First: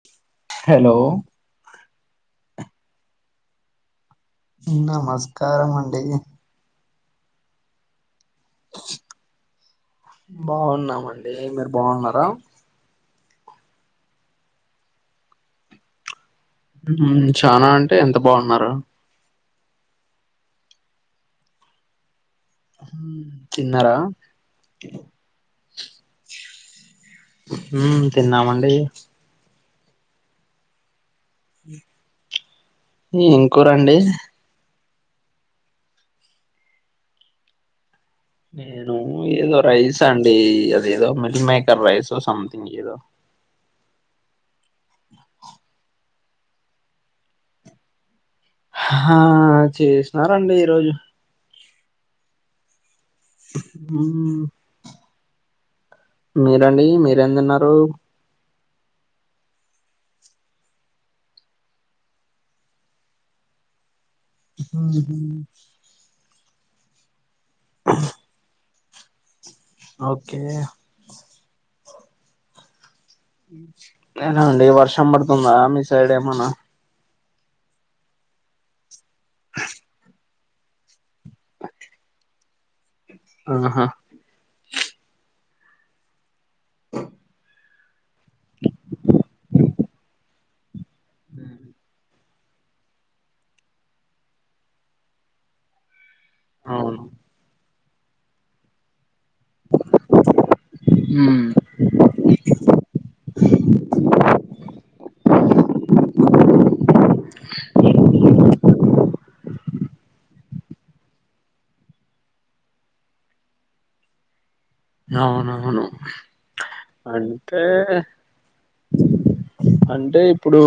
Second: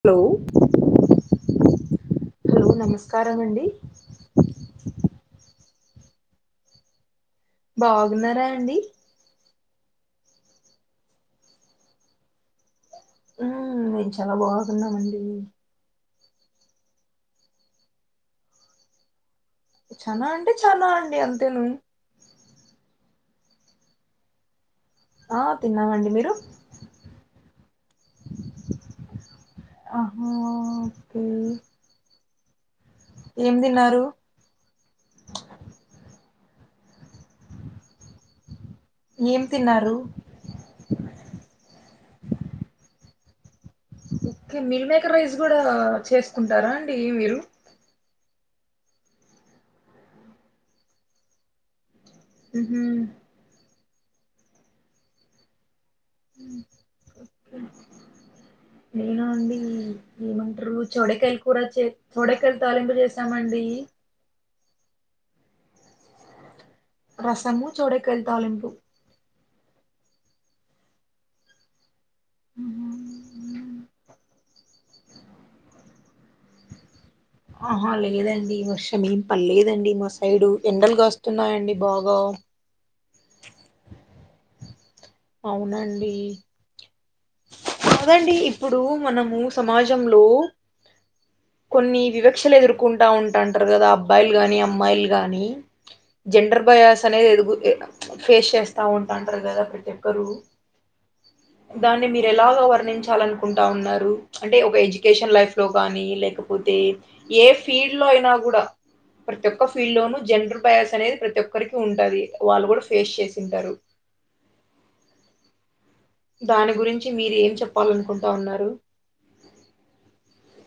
Hello hello hello నమస్కారం అండి నమస్కారం అండి బాగున్నారా అండి బాగున్నామండి మీరు బాగున్నారా ఉమ్ మేము చాలా బాగుగున్నామండి ఉ చానా అంటే ఎంత బాగున్నారు చానా అంటే చానా అండి అంతేను్ హు తిన్నారా ఆ తిన్నామండి మీరు ఉ తిన్నామండి ఆహా ఓకే ఏం కూరండి నేను ఏం ఏదో తిన్నారు రైస్ అండి అదేదో మిల్క్ మేకర్ రైస్ సథింగ్ ఏదో ఓకే మిల్ మేకర్ రైస్ కూడా చేసుకుంటారా అండి మీరు ఆ చేసినారండి ఈరోజు ఉహు మీరండి మీరేం తిన్నారూ నేనా అండి మీరు ఏమంటరు చోడకాయల కూర చే చోడకాయ తాలింపు చేసామండీ ఉహు ఊహు రసము చోడకయల తాలింపు ఓకే ఊహు ఊ నేన అండి వర్షం పడుతుందా మీ సైడ్ ఏమన్న ఆహా లేదండి వర్షమేం పలేదండి మా సైడు ఎండలు గాస్తున్నాయండి బాగా ఆహా అవునండీ [inaudible] కాదండి ఇప్పుడు మనము సమాజంలో కొన్ని వివక్షలు ఎదుర్కొంట ఉంటుంటారు కదా అబ్బాయిలు గాని అమ్మాయిలు గాని జెండర్ అవును బయాస్ అనేది ఎదుగు ఆ ఫేస్ చేస్తా ఉంటంటరు కదా ప్రతి ఒక్కరూ ఊ దాన్ని మీరు ఎలాగ వర్ణించాలనుకుంటా ఉన్నారు అంటే ఒక ఎడ్యుకేషన్ లైఫ్ లో కానీ లేకపోతే ఏ ఫీల్డ్ లో అయినా కూడా ప్రతి ఒక్క ఫీల్డ్ లోనూ జెండర్ బయస్ అనేది ప్రతి ఒక్కరికి ఉంటది వాళ్ళు కూడా ఫేస్ చేసింటారు అవునవును దాని గురించి మీరు ఏం అంటే చెప్పాలనుకుంటా ఉన్నారు అంటే ఇప్పుడు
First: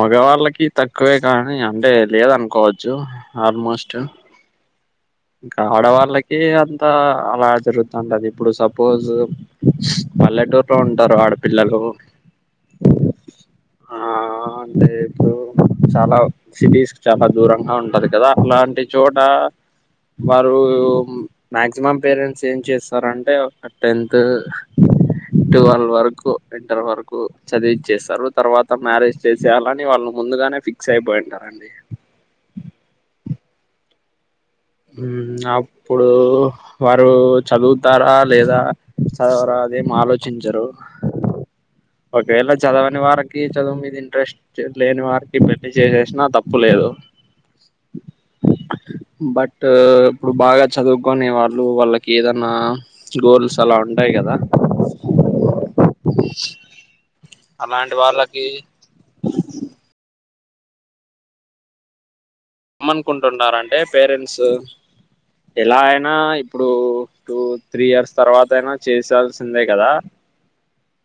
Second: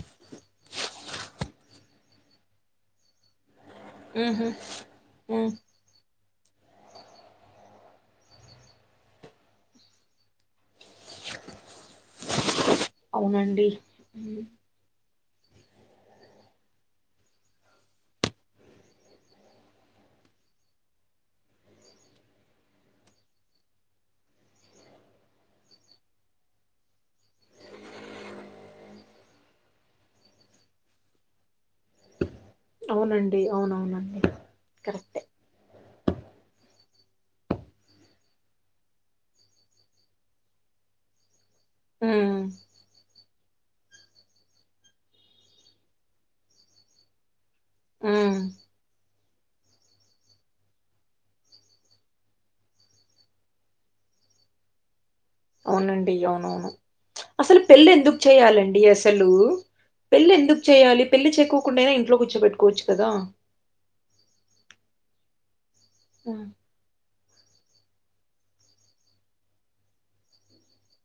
మగవాళ్ళకి తక్కువే గానీ అంటే లేదనుకోవచ్చు ఆల్మోస్ట్ ఊహు ఇంక ఆడవాళ్ళకి అంత అలా జరుగుతండది ఇప్పుడు సపోజు పల్లెటూరులో ఉంటారు ఆడపిల్లలు అవునండి ఆ మ్, అంటే ఇప్పుడు చాలా సిటీస్ కి చాలా దూరంగా ఉంటది కదా అట్లాంటి చోట వారు మాక్సిమం పేరెంట్స్ ఏం చేస్తారంటే టెన్త్ ట్వెల్వ్ వరకు ఇంటర్ వరకు చదివిచ్చేసారు తర్వాత మ్యారేజ్ చేసేయాలని వాళ్ళు ముందుగానే ఫిక్స్ అయిపోయింటారండి అవునండి అవునవునండి ఊ కరెక్టే అప్పుడు వారు చదువుతారా లేదా చదవరా అదేం ఆలోచించరు ఉ ఓకవేళ చదవనీ వారక్ ఏ చదువు మీద ఇంట్రెస్ట్ లేని వారికి పెళ్లి చేసేసినా తప్పు లేదు ఉ బట్ ఇప్పుడు బాగా చదువుకునే వాళ్ళు వాళ్ళకి ఏదన్నా గోల్స్ అలా ఉంటాయి గదా అవునండి అవునవును అసలు పెళ్ళి అలాంటి ఎందుక్ వాళ్ళకి చేయాలండి అసలూ పెళ్లి ఎందుకు చేయాలి పెళ్ళి చేకోకుండా ఇంట్లో కూర్చోపెట్టు ఎమనుకుంటున్నారంటే పేరెంట్స్ ఎలా అయినా ఆ, ఇప్పుడు టూ త్రీ ఇయర్స్ తర్వాత అయినా చేసే యాల్సిందే గదా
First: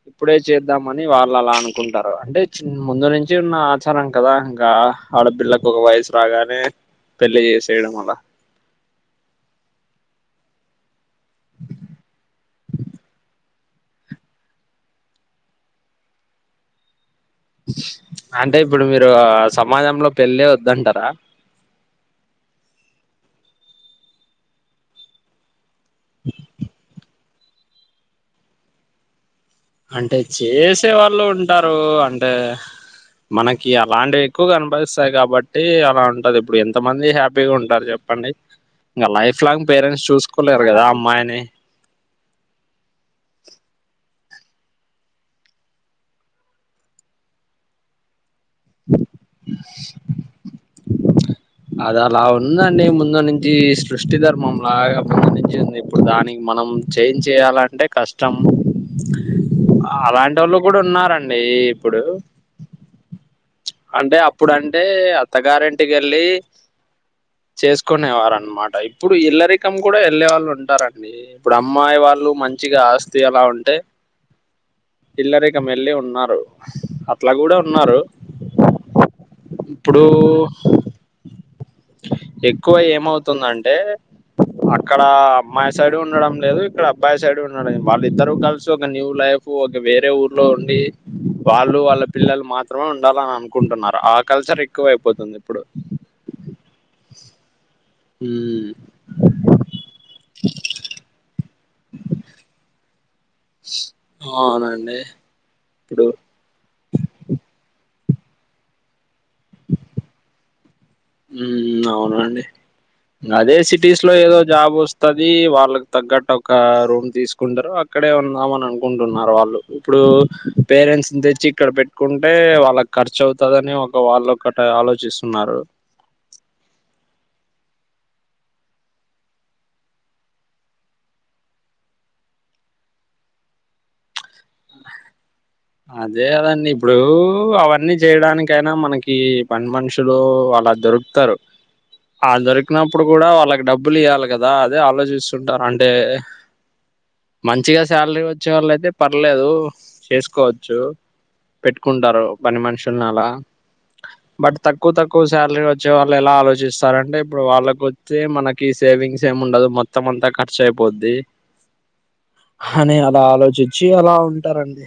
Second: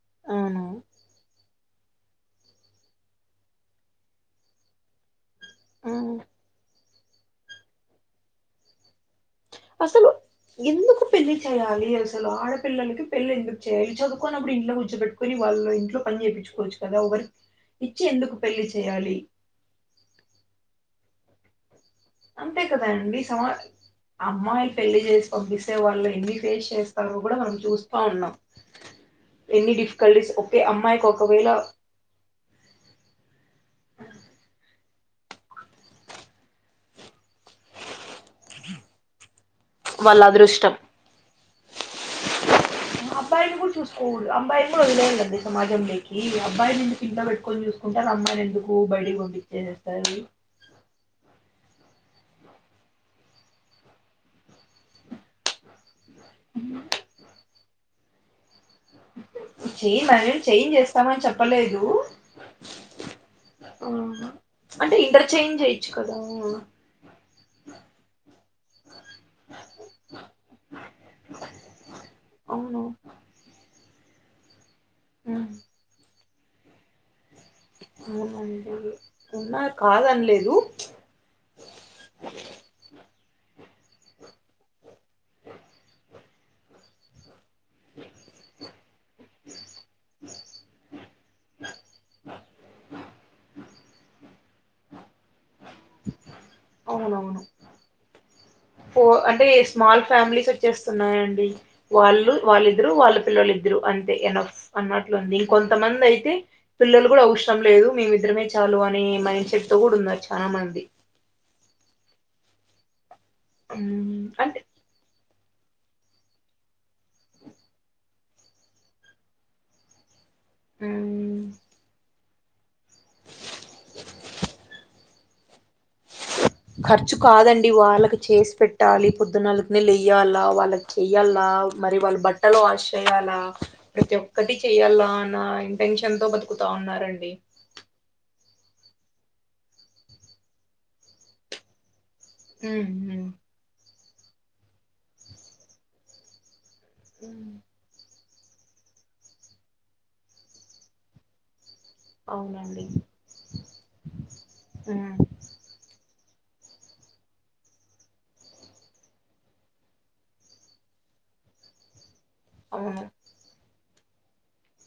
ఇప్పుడే అవును చేద్దామని అనీ వాళ్ళు అలా అనుకుంటారు అంటే చిన్ ముందు నుంచి ఉన్నా ఆచారం కదా ఇంకా ఆడపిల్లకు ఒక ఆ, వయసు రాగానే పెళ్లి చేసేయడం అలా అసలు ఎందుకు పెళ్లి చేయ్యాలి అసలు ఆడపిల్లలకి పెళ్లి ఎందు చేయలి చదువుకోన్నప్పుడు ఇంట్లో కూర్చో బెట్టుకొని వాళ్ళ ఇంట్లో పని చేపికోవచ్చు కదా వర్క్ ఇచ్చి ఎందుకు అంటే పెళ్లి ఇప్పుడు మీరు చేయ్యాలి సమాజంలో పెళ్ళే వద్దంటరా అంతే కదా అండి సమా అమ్మాయి పెళ్లి చేసి పంపిసే వాళ్ళు ఎన్ని ఫేస్ చేస్తారో కూడ మనం చూస్తా ఉన్నాం ఎన్ని అంటే డిఫికల్టీస్ ఓకే అమ్మాయికి ఒకవేళ తె మనకి అలాంటివి ఎక్కువ కనపడిస్తాయి కాబట్టి అలా ఉంటది ఇప్పుడు ఎంత మంది హ్యాపీగా ఉంటారు చెప్ పండి ఇంకా లైఫ్ లాంగ్ పేరెంట్స్ వాళ్ళ చూసుకోలేరు అదృష్టం కదా అమ్మాయిని అబ్బాయిని కూడా చూసుకోకూడదు అబ్బాయిని కూడా వదిలేయండి సమాజంంలోకి అబ్బాయిని ఎందుకు ఇంట్లో పెట్టుకొని చూసుకో కుంటారు అమ్మాయిని ఎందుకు బయటికి పంపించేసేస్తారని అది అలా ఉందండి ముందు నుంచి సృష్టి ధర్మం లాగ ముందు నుంచి ఉంది దానికి మనం చేంజ్ చేయాలంటే కష్టం చేయి అలాంటి మనం వాళ్ళు చేంజ్ కూడ చేస్తామని ఉన్నారండి చెప్పలేదు ఇప్పుడు అంటే అప్పుడంటే అంటే ఇంటర్చేంజ్ చేయొచ్చు అత్తగారింటికి కదా వెళ్లి చేసుకునే వారు అనమాట ఇప్పుడు ఇల్ళ్లరికం కూడ వెళ్ళే వాళ్ళు ఉంటారండి ఇప్పుడు అమ్మాయి వాళ్ళు మంచిగా అవును ఆస్ తి అలా ఉంటే ఇల్లరికం ఎల్లి ఉన్నారు అట్లా కూడ ఉన్నా అవునండి ఉన్నారు ఇప్పుడు కాదనలేదు ఎక్కువ ఏమవుతుంది అంటే అక్కడ అమ్మాయి సైడ్ ఉండడం లేదు ఇక్కడ అబ్బాయి సైడ్ ఉండడం వాళ్ళ ఇద్దరు కలిసి ఒక న్యూ లైఫ్ క వేరే ఊర్లో ఉండి వాళ్ళు వాళ్ళ పిల్లలు మాత్రమే ఉండాలని అనుకుంటున్నారు ఆ కల్చర్ ఎక్కువ అయిపోతుంది ఇప్పుడు అవునవును ఉమ్ ఫో అంటే స్మాల్ ఫ్యామిలీస్ వచ్చేస్తున్నాయండి వాళ్ళు వాళ్ళిద్దరు వాళ్ళ పిల్లలు ఇద్దరు అంతే ఎన్నఫ్ అవునండి అన్నట్లు ఉంది ఇంకొంతమంది ఇప్పుడు అయితే పిల్లలు కూడా అవసరం లేదు మేమిద్దరమే చాలు అనె మైండ్ సెట్ తో కూడా ఉన్నారు చానమంది ఉ అవునండి అదే సిటీస్ లో ఉమ్, ఏదో అంటే జాబ్ వస్ తది వాళ్ళకి తగ్గట్టు ఒక రూమ్ తీసుకుంటారు అక్కడే ఉందాం అని అనుకుంటున్నారు వాళ్ళు ఇప్పుడు పేరెంట్స్ నీ ఉమ్, తెచ్చి ఇక్కడ పెట్టుకుంటే వాళ్ళకు ఖర్చు అవుతదని ఒక వాళ్ళు ఒకటె ఆలోచిస్తున్నారు ఖర్చు కాదండి వాళ్ళకి చేసి పెట్టాలి పొద్దునాలకనే లేయ్యాలా వాళ్ళకి చెయ్యాల మరి వాళ్ళు బట్టలు వాష్ చేయాలా ప్రతి ఒక్కటి చెయ్యాల్ న అదే కదా అండీ ఇప్పుడూ అవన్నీ చేయడానికి అయినా మనకి పని మనుషులు అలా దొరుకుతారు ఆ ఉమ్, దొరికినప్పుడు కూడా ఉమ్, వాళ్ళకి డబ్బు డబ్బులు ఇయాలి కదా అదే ఆలోచిస్తుంటారు అండే ఉమ్, మంచిగా శాలరీ వచ్చే వాళ్ళు అయితే పర్లేదు కోవచ్చు పెట్టుకుంటారు పని అవునండి మనుషుల అలా బట్ తక్కువ ఉమ్, తక్కువ శాలరీ వచ్చే వాళ్ళు ఎలా ఆలోచిస్తారు అంటే ఇప్పుడు వాళ్ళకి వచ్చే మనకి సేవింగ్స్ ఏమి ఉండదు మొ మొత్తం అంతా ఖర్చు అయిపోద్ది అని అవును అలా ఆలోచించి అలా ఉంటారండి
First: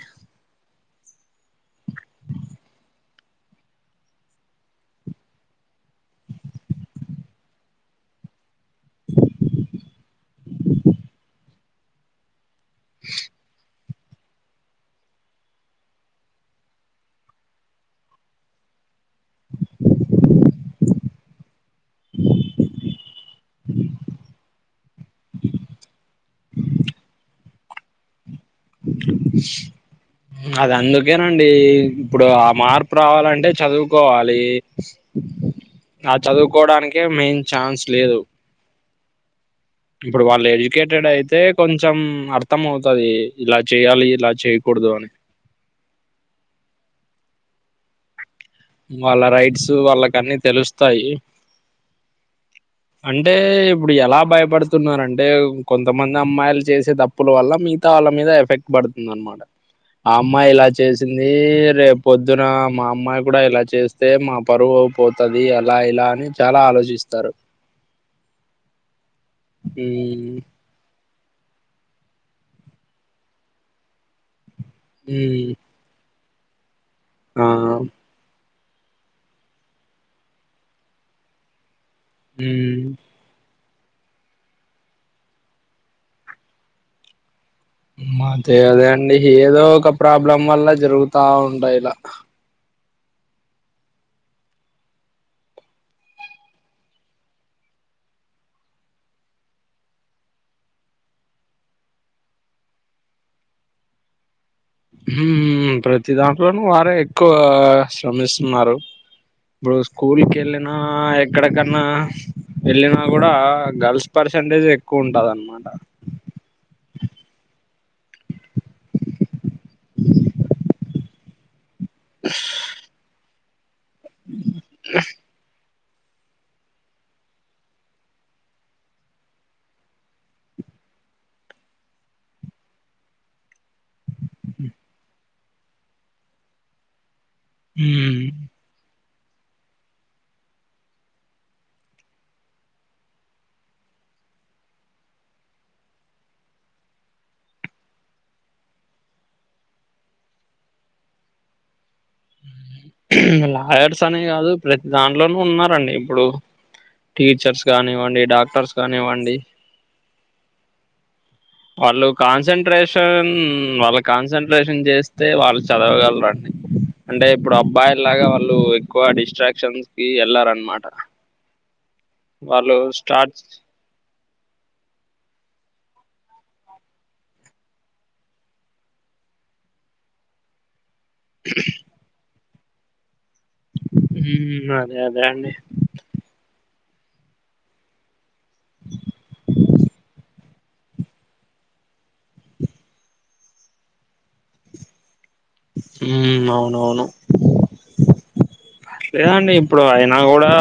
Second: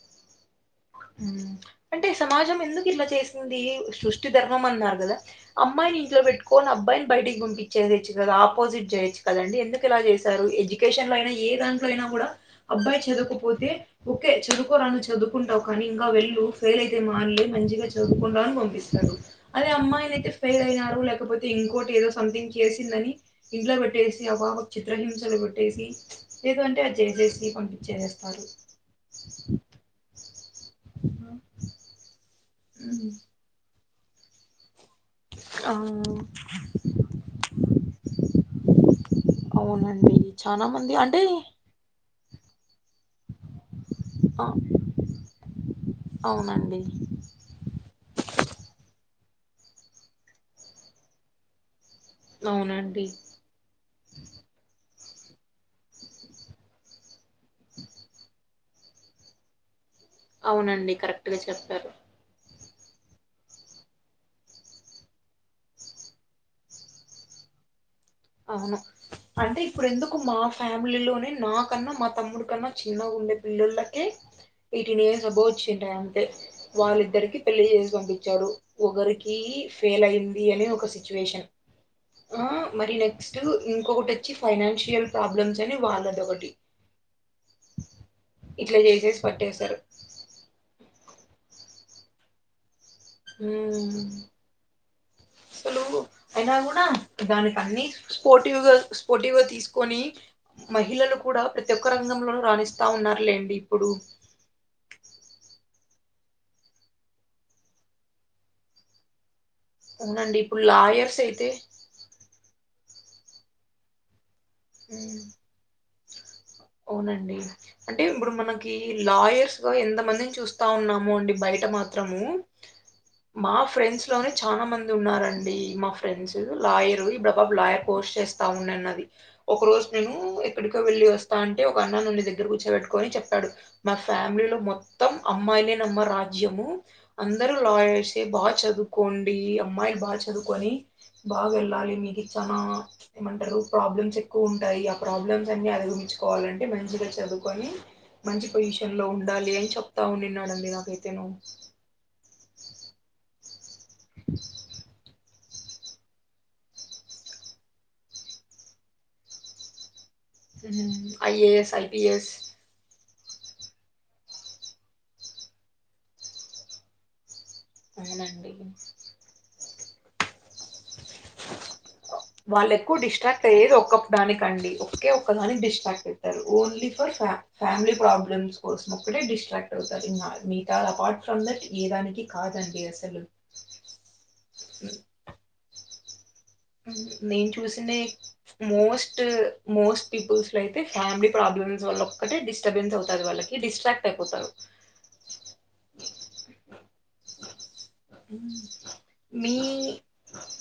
అంటే సమాజం ఎందుకు ఇట్లా చేసింది సృష్టి ధర్మం అన్నారు కదా అమ్మాయిని ఇంట్లో పెట్టుకొని అబ్బాయిని బయటికి పంపించే చేయచ్చు కదా ఆపోజిట్ చేయొచ్చు కాదండి ఎందుకు ఇలా చేశారు ఎడ్యుకేషన్ లో అయినా ఏ దాంట్లో అయినా కూడా అబ్బాయి చదువుకపోతే ఓకే చదువుకోరా అన్ చదు చదువుకుంటావు కానీ ఇంకా వెళ్ళు ఫెయిల్ అయితే మానలే మంచిగా చదువుకుంటావు అని పంపిస్తారు అదే అమ్మాయిని అయితే ఫెయిల్ అయినారు లేకపోతే ఇంకోటి ఏదో సమ్థింగ్ చేసిందని ఇంట్లో పెట్టేసి ఆ పాప చిత్రహింసలు పెట్టేసి లేదు అంటే అది చేసేసి పంపించేసేస్తారు అది అందుకేనండి ఇప్పుడు ఆ మా ప్పు ఉమ్. రావాలంటే చదువుకోవాలి ఆ చదువుకోవడానికే మెయిన్ ఛాన్స్ లేదు అవునండి ఇప్పుడు వాళ్ళు చాలా మంది ఎడ్యుకేటెడ్ అంటే అయితే కొంచెం అర్థం అవుతది ఇలా చేయాలి ఇలా అ చేయ్యకూడదు అని అవునండి వాళ్ళ రైట్స్ వాళ్ళకు అన్ని తెలుస్తాయి అవునండి అంటే ఇప్పుడు ఎలా భయపడుతున్నారంటే కొంతమంది అమ్మాయిలు చేసే తప్పు ప్పుల వల్ల మిగతా వాళ్ళ మీద ఎఫెక్ట్ పడుతుంది అనమాట ఆ అమ్మాయి ఇలా అవునండి చేసింది కరెక్ట్ గా చెప్పారు రేప్ పొద్దున మా అమ్మాయి కూడా ఇలా చేస్తే మా పరువు పోతది అలా ఇలా అని చాలా ఆలోచిస్తారు అవును అంటే ఇప్పుడు ఎందుకు ఉమ్ మాఫ్ ఫ్యామిలీలోనే నాకన్నా మా తమ్ముడి కన్నా చిన్నగా ఉండే పిల్లలకే ఎయిటీన్ ఇయర్ ఏబో ఉమ్ వచ్చింటాయ్ అంతే వాళ్ళిద్దరికి ఆ పెళ్లి చేసి పంపించారు ఒకరికి ఫెయిల్ అయింది అని ఒక సిచ్యువేషన్ ఆ ఉమ్ మరి ఇన నెక్స్ట్ ఇంకొకటి వచ్చి ఫైనాన్షియల్ ప్రాబ్లమ్స్ అని వాళ్ళది ఒకటి మాఅత్త ఇట్లా అదే అండి చేసేసి ఏదో పట్టేశారు ఒక ప్రాబ్లం వల్ల జరుగుతా ఉంటాయి ఇలా హుమ్ అసలు అయినా కూడా దానికి అన్ని స్పోర్టివ్ గా స్పోర్టివ్గా తీసుకొని మహిళలు కూడా ప్రతి ఒక్క రంగంలోనూ రాణిస్తా ఉన్నారులేండి ఇప్పుడు హు ప్రతి దాంట్లోనూ వారే ఎక్కువ శ్రమిస్తున్నారు ఇప్పుడు స్కూల్ అవునండి ఇప్పుడు కెళ్ళిన లాయర్స్ అయితే ఎక్కడకన్నా వెళ్ళిన గుడా గర్ల్స్ పర్సంటేజ్ ఎక్కువ ఉమ్, ఉంటదన్నమాట అవునండి అంటే ఇప్పుడు మనకి కి లాయర్స్ లో ఎంత మందిని చూస్తా ఉన్నాము అండి బయట మాత్రము మా ఫ్రెండ్స్ లోనే చాలా మంది ఉన్నారండి మా ఫ్రెండ్స్ లాయర్ ఇప్పు ఆ బాబు లాయర్ కోర్స్ చేస్తా ఉన్నాన్నది ఒక రోజు నేను ఎక్కడికో వెల్లీ వస్తాంటే ఒక అన్న నన్ను దగ్గర కూర్చోబెట్టుకొని చెప్పాడు మా ఫ్యామిలీ లో మొత్తం అమ్మాయి లేనమ్మ రాజ్యము అందరు లా చెసి హ్మ్ బా చదువుకోండి అమ్మాయిలు బాగా చదువుకొని బాగా వెళ్ళాలి మీకిచ్చానా ఏమంటారు ప్రాబ్లమ్స్ ఏక్ క్కువ ఉంటాయి ఆ ప్రాబ్లమ్స్ అన్ని అధిగమించుకోవాలంటే మంచిగా చదువుకొని మంచి పొజిషన్ లో ఉండాలి అని చెప్తావు నిన్నాడండి నాకైతేను మ్ లాయర్స్ అనే కాదు ప్రతి దాంట్లోనూ ఉన్నారండి ఇప్పుడు. టీచర్స్ కానివ్వండి, డాక్టర్స్ కానివ్వండి. ఐఏఎస్, ఐపిఎస్ టెన్ వాళ్ళ కాన్సన్ట్రేషన్ చేస్తే వాళ్ళు చదవగలరండి అంటే ఇప్పుడు అప్ బాయ్ లాగా అవునండి వాళ్ళు ఎక్కువ డిస్ట్రాక్షన్స్ కి ఏళ్ళారన్నమాట వాళ్ళ ఎక్కువ స్టార్ట్ డిస్ట్రాక్ట్ అయ్యేది ఒక దానికండి ఒకే ఒక దానికి డిస్ట్రాక్ట్ ఐతారు ఓన్లీ ఫర్ ఫ ఫ్యామిలీ ప్రాబ్లమ్స్ కోసినప్పుడే డిస్ట్రాక్ట్ అవుతది ఇగ మిగతా అపార్ట్ ఫ్రమ్ దట్ ఏ దానికి కాదండి అసలు. మ్ అదే అదే అండి నేను చూసినై మోస్ట్ మోస్ట్ పీపుల్స్ ఇట్లయితే ఫ్యామిలీ ప్రాబ్లమ్స్ వల్ల ఒక్కటే డిస్టబెన్స్ అవుతది. వాళ్ళకి డిస్ట్రాక్ట్ అయిపోతారు. ఊ అవునావును లేదండి మీ ఇప్పుడు అయినా కూడా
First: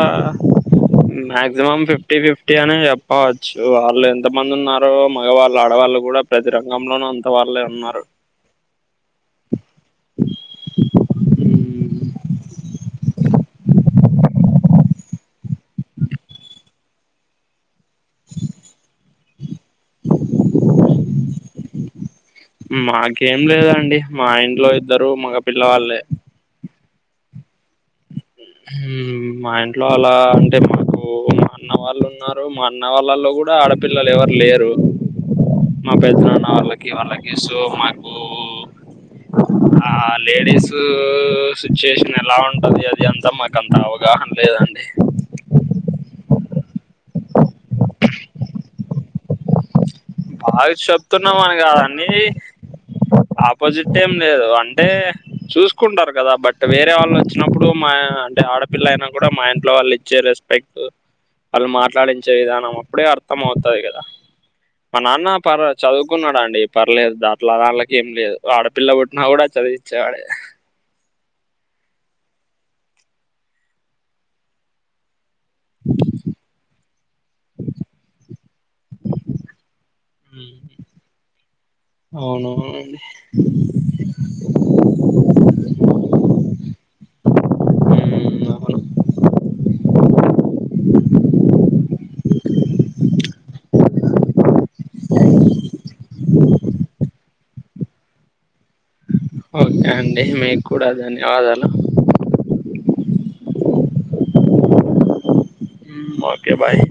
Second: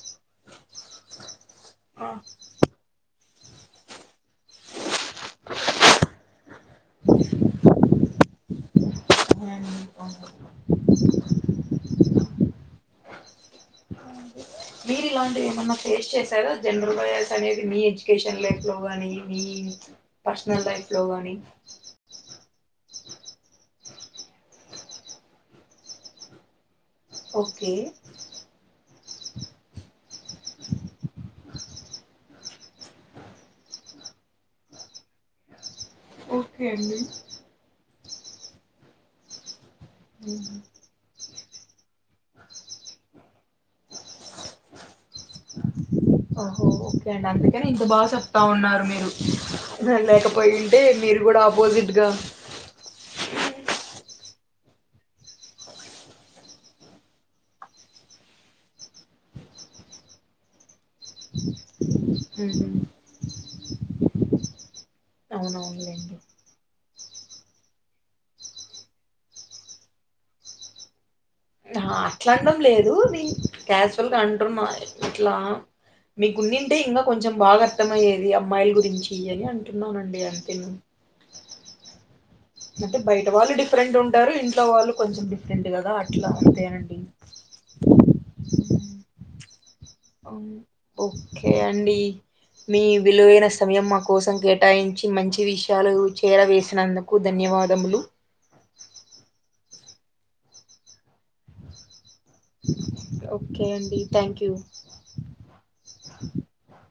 మాక్సిమం ఆ, ఫిఫ్టీ ఫిఫ్టీ అని చెప్పవచ్చు వాళ్ళు ఎంత మంది ఉన్నారు ప్పుడు మగవాళ్ళు ఆడవాళ్ళు కూడా ప్రతి రంగంలోనూ అంత వాళ్లే ఉన్నారు. [unintelligible] అ అదే మీరు ఇలాంటివి ఏమన్నా ఫేస్ చేసారా జనరల్ వస్ అనేది మీ ఎడ్యుకేషన్ లైఫ్ లో గానీ మీ పర్సనల్ లైఫ్ లోగాని మాకేం లేదండి మా ఇంట్లో ఇద్దరు మగ పిల్లవాళ్ళే ఓకే మా ఇంట్లో అలా అంటే మా ఓ మా అన్న వాళ్ళు ఉన్నారు మా అన్న వాళ్ళల్లో కూడా ఆడపిల్లలు ఎవరు లేరు. [inaudible] మా ఓకే పెద్దనాళ్ళకి అండి వాళ్ళకి సో మా ఆ లేడీస్ సిచ్యుయేషన్ ఎలా ఉంటది అది అ త మాకు అంత అవగాహన లేదండి ఓహో ఓకే అండి అందుకని ఇంత బాగా చెప్తా ఉన్నారు మీరు. బాగా లేకపోయింటే మీరు కూడా చెప్తున్నాం అని ఆపోజిట్గా కాదండి ఆపోజిట్ ఏం లేదు అంటే చూసుకుంటారు కదా, బట్ వేరే వాళ్ళు వచ్చినప్పుడు మా. టే ఆడపిల్ల అయినా కూడా మా ఇంట్లో వాళ్ళు ఇచ్చే రెస్పెక్ట్ [inaudible] వాళ్ళు మాట్లాడించే ఉమ్, విధానం అప్పుడే అర్థం అవుతది కదా మా నాన్న పర అవునవునులేండి చదువుకున్నాడండి పర్లేదు దాంట్లో వాళ్ళకి ఏం లేదు ఆడపిల్ల పుట్టిన కూడా చదివిచ్చేవాడే హ అట్లానడం లేదు నేను క్యాజువల్గా అంటున్నా అట్లా మీ గుండింటే ఇంకా కొంచెం బాగా అర్థమయ్యేది అమ్మాయిల గురించి అని అం విన్నానండి అంతేను అవును అంటే బయట వాళ్ళు డిఫరెంట్ ఉంటారు ఇంట్లో వాళ్ళు కొంచెం డిఫరెంట్ కదా అట్లా అంతేనండి. అవును ఓకే అండి మీ విలువైన సమయం మా కోసం కే కేటాయించి మంచి విషయాలు చేరవేసినందుకు ధన్యవాదములు ఓకే అండి మీకు కూడా ధన్యవాదాలు ఓకే అండి థ్యాంక్ యూ ఓకే బాయ్